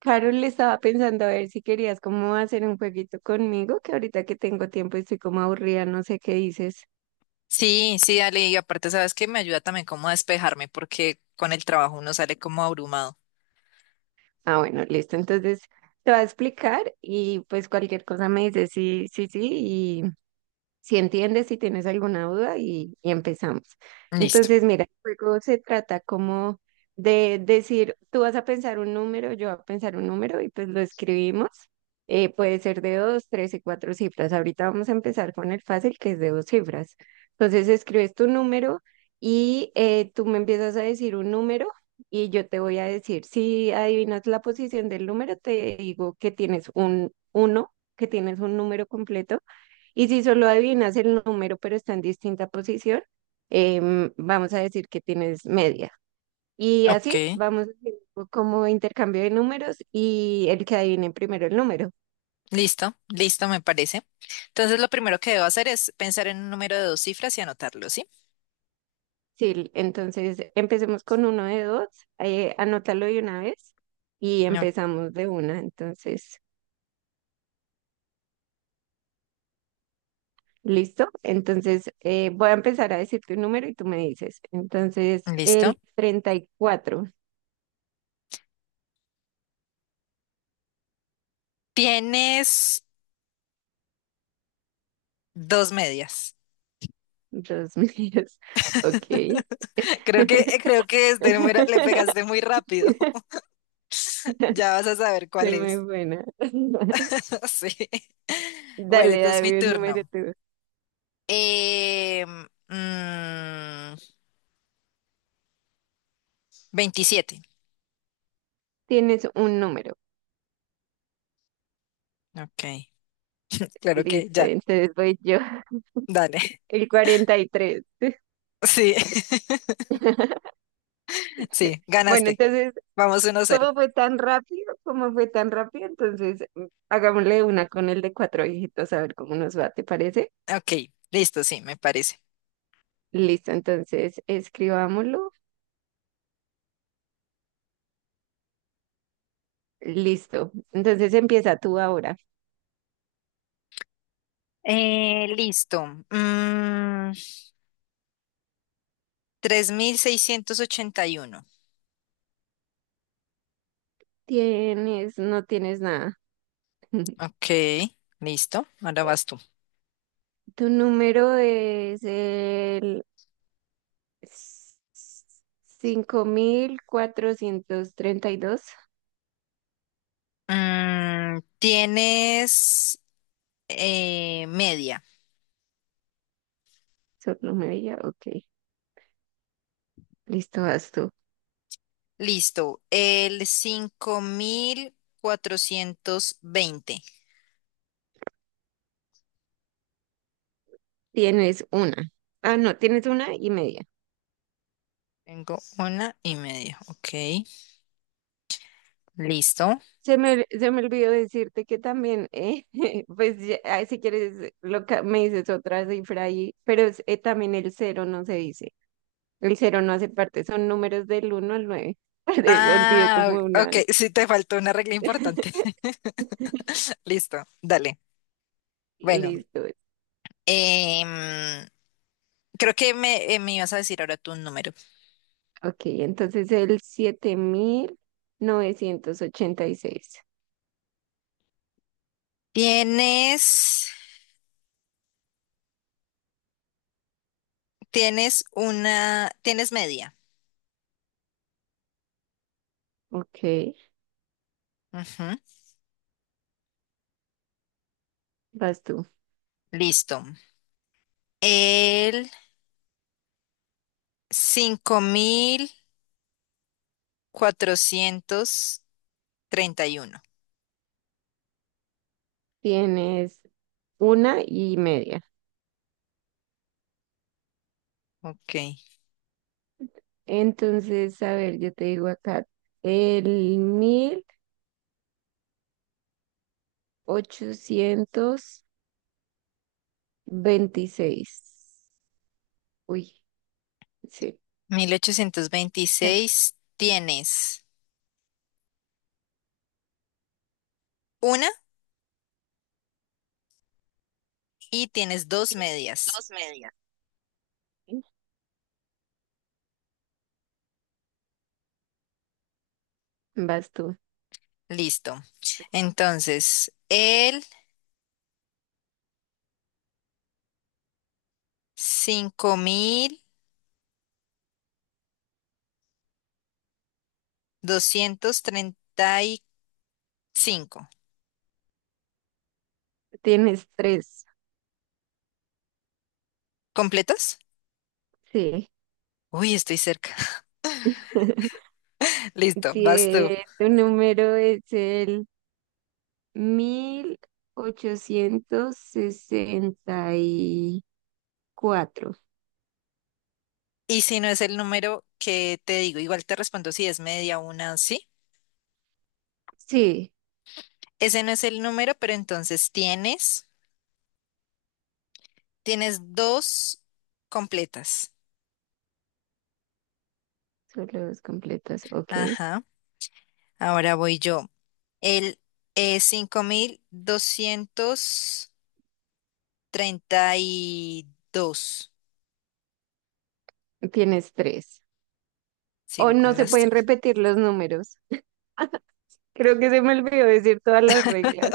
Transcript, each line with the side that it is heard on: right: Carol, le estaba pensando a ver si querías como hacer un jueguito conmigo, que ahorita que tengo tiempo y estoy como aburrida, no sé qué dices.
left: Sí, sí, dale. Y aparte, sabes que me ayuda también como a despejarme porque con el trabajo uno sale como abrumado.
right: Ah, bueno, listo. Entonces te voy a explicar y pues cualquier cosa me dices sí, sí, sí si entiendes, si tienes alguna duda y empezamos.
left: Listo.
right: Entonces, mira, el juego se trata como de decir, tú vas a pensar un número, yo voy a pensar un número y pues lo escribimos. Puede ser de dos, tres y cuatro cifras. Ahorita vamos a empezar con el fácil, que es de dos cifras. Entonces, escribes tu número y tú me empiezas a decir un número y yo te voy a decir, si adivinas la posición del número, te digo que tienes un uno, que tienes un número completo y si solo adivinas el número, pero está en distinta posición, vamos a decir que tienes media. Y así
left: Ok.
right: vamos haciendo como intercambio de números y el que adivine primero el número.
left: Listo, listo, me parece. Entonces, lo primero que debo hacer es pensar en un número de dos cifras y anotarlo, ¿sí?
right: Sí, entonces empecemos con uno de dos, anótalo de una vez y
left: No.
right: empezamos de una. Entonces, ¿listo? Entonces, voy a empezar a decirte un número y tú me dices. Entonces,
left: Listo.
right: el 34.
left: Tienes dos medias.
right: Dos míos. Ok.
left: Creo que este número le pegaste muy rápido. Ya vas a saber
right: Soy
left: cuál
right: muy
left: es.
right: buena.
left: Sí. Bueno,
right: Dale,
left: entonces mi
right: dame un número
left: turno.
right: tú.
left: Eh, mm, 27.
right: Tienes un número.
left: Ok. Claro que
right: Listo,
left: ya,
right: entonces voy yo.
left: dale.
right: El 43.
left: Sí, sí,
right: Bueno,
left: ganaste.
right: entonces,
left: Vamos 1-0.
right: ¿cómo fue tan rápido? ¿Cómo fue tan rápido? Entonces, mm, hagámosle una con el de cuatro dígitos a ver cómo nos va, ¿te parece?
left: Ok, listo, sí, me parece.
right: Listo, entonces, escribámoslo. Listo. Entonces, empieza tú ahora.
left: Listo. 3681.
right: Tienes, no tienes nada.
left: Ok, listo. Ahora vas tú.
right: Tu número es el 5432.
left: Tienes media.
right: Solo media. Ok. Listo, vas tú.
left: Listo. El 5420.
right: Tienes una. Ah, no, tienes una y media.
left: Tengo una y media. Ok, listo.
right: Se me olvidó decirte que también, pues ya- ah, si quieres, lo, ca- me dices otra cifra ahí, pero es- también el cero no se dice. El cero no hace parte, son números del uno al nueve. Olvidé
left: Ah,
right: como
left: ok,
right: una.
left: sí te faltó una regla importante. Listo, dale. Bueno,
right: Listo.
left: em, creo que me ibas a decir ahora tu número.
right: Ok, entonces el 7986.
left: Tienes, tienes una, tienes media.
right: Ok,
left: Ujú.
right: vas tú.
left: Listo. El 5431.
right: Tienes una y media.
left: Ok.
right: Entonces, a ver, yo te digo acá, el 1826. Uy, sí,
left: 1826. Tienes una y tienes dos medias.
right: vas tú.
left: Listo. Entonces, el 5235.
right: Tienes tres.
left: ¿Completos?
right: Sí.
left: Uy, estoy cerca. Listo, vas tú.
right: Tu número es el 1860. Cuatro.
left: Y si no es el número que te digo, igual te respondo si es media una, sí.
right: Sí,
left: Ese no es el número, pero entonces tienes dos completas.
right: solo dos completas. Ok.
left: Ajá. Ahora voy yo. El 5232.
right: Tienes tres. O
left: Sigo
right: no
left: con
right: se
left: las
right: pueden
left: tres.
right: repetir los números. Creo que se me olvidó decir todas las reglas.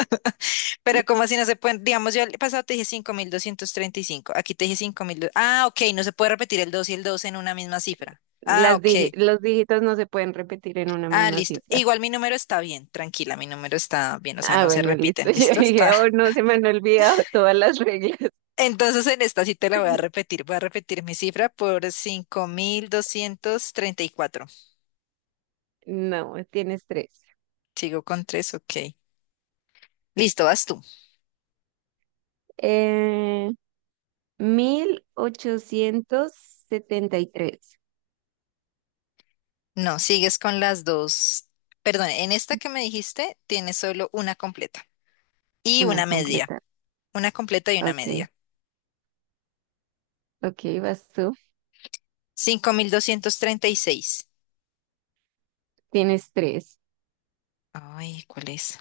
left: Pero como así no se pueden, digamos, yo el pasado te dije 5235. Aquí te dije 5.000. Ah, ok, no se puede repetir el 2 y el 2 en una misma cifra. Ah,
right: Las dije,
left: ok.
right: los dígitos no se pueden repetir en una
left: Ah,
right: misma
left: listo.
right: cifra.
left: Igual mi número está bien, tranquila, mi número está bien, o sea,
right: Ah,
left: no se
right: bueno, listo.
left: repiten,
right: Yo
left: ¿listo? Está.
right: dije, oh, no, se me han olvidado todas las reglas.
left: Entonces en esta sí te la voy a repetir mi cifra por 5234.
right: No, tienes tres.
left: Sigo con 3, ok. Listo, vas tú.
right: Eh, 1873.
left: No, sigues con las dos. Perdón, en esta que me dijiste tienes solo una completa y
right: Una
left: una media.
right: completa.
left: Una completa y una
right: Ok,
left: media.
right: ok, vas tú.
left: 5236.
right: Tienes tres.
left: Ay, ¿cuál es?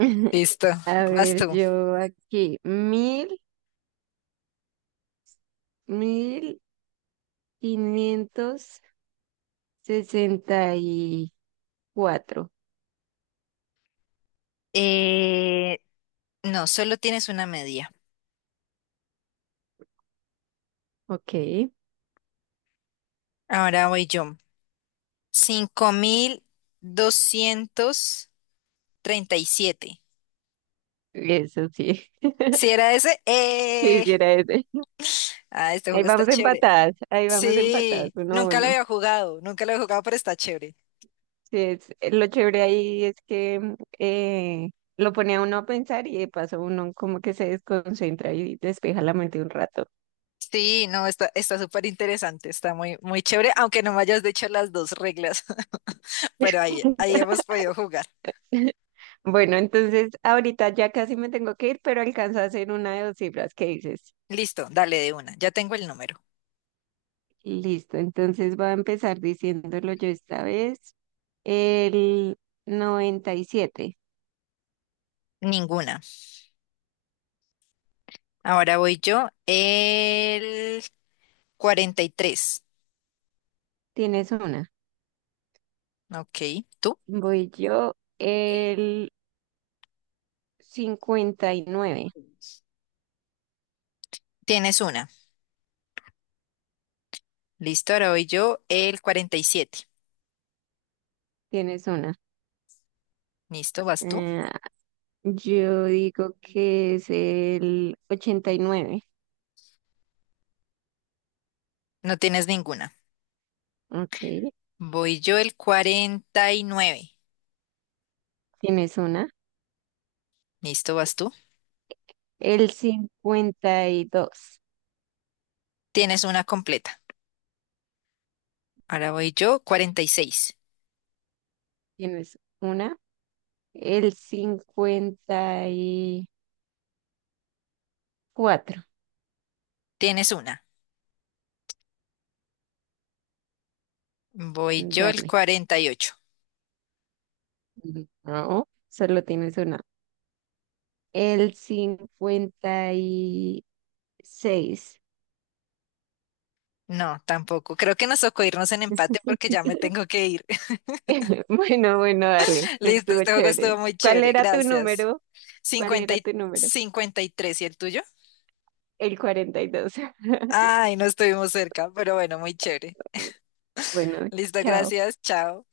left: Listo,
right: A
left: vas
right: ver,
left: tú.
right: yo aquí, 1564.
left: Eh, no, solo tienes una media.
right: Ok,
left: Ahora voy yo. 5237.
right: eso sí,
left: ¿Si era ese? ¡Eh!
right: quisiera ese.
left: Ah, este juego está chévere.
right: Ahí vamos empatadas,
left: Sí,
right: uno a
left: nunca lo
right: uno.
left: había jugado, nunca lo he jugado, pero está chévere.
right: Sí, es, lo chévere ahí es que mm, lo pone a uno a pensar y de paso uno como que se desconcentra y despeja la mente un rato.
left: Sí, no, está súper interesante, está muy, muy chévere, aunque no me hayas dicho las dos reglas, pero ahí hemos podido jugar.
right: Bueno, entonces ahorita ya casi me tengo que ir, pero alcanzo a hacer una de dos cifras, ¿qué dices?
left: Listo, dale de una. Ya tengo el número.
right: Listo, entonces voy a empezar diciéndolo yo esta vez. El 97.
left: Ninguna. Ahora voy yo. El 43.
right: Tienes una.
left: Ok, tú.
right: Voy yo,
left: Eh,
right: el 59.
left: tienes una. Listo, ahora voy yo. El 47.
right: Tienes una.
left: Listo, vas tú.
right: Eh, yo digo que es el 89.
left: No tienes ninguna.
right: Ok,
left: Voy yo el 49.
right: tienes una.
left: Listo, vas tú.
right: El 52.
left: Tienes una completa. Ahora voy yo 46.
right: Tienes una. El 54.
left: Tienes una. Voy yo el
right: Dale.
left: 48.
right: No, solo tienes una. El 56.
left: No, tampoco. Creo que nos tocó irnos en empate porque ya me tengo que ir.
right: Bueno, bueno, dale,
left: Listo,
right: estuvo
left: este juego
right: chévere.
left: estuvo muy
right: ¿Cuál
left: chévere,
right: era tu
left: gracias.
right: número? ¿Cuál
left: 50
right: era
left: y
right: tu número?
left: cincuenta y tres, ¿y el tuyo?
right: El 42.
left: Ay, no estuvimos cerca, pero bueno, muy chévere.
right: Bueno,
left: Listo,
right: chao.
left: gracias, chao.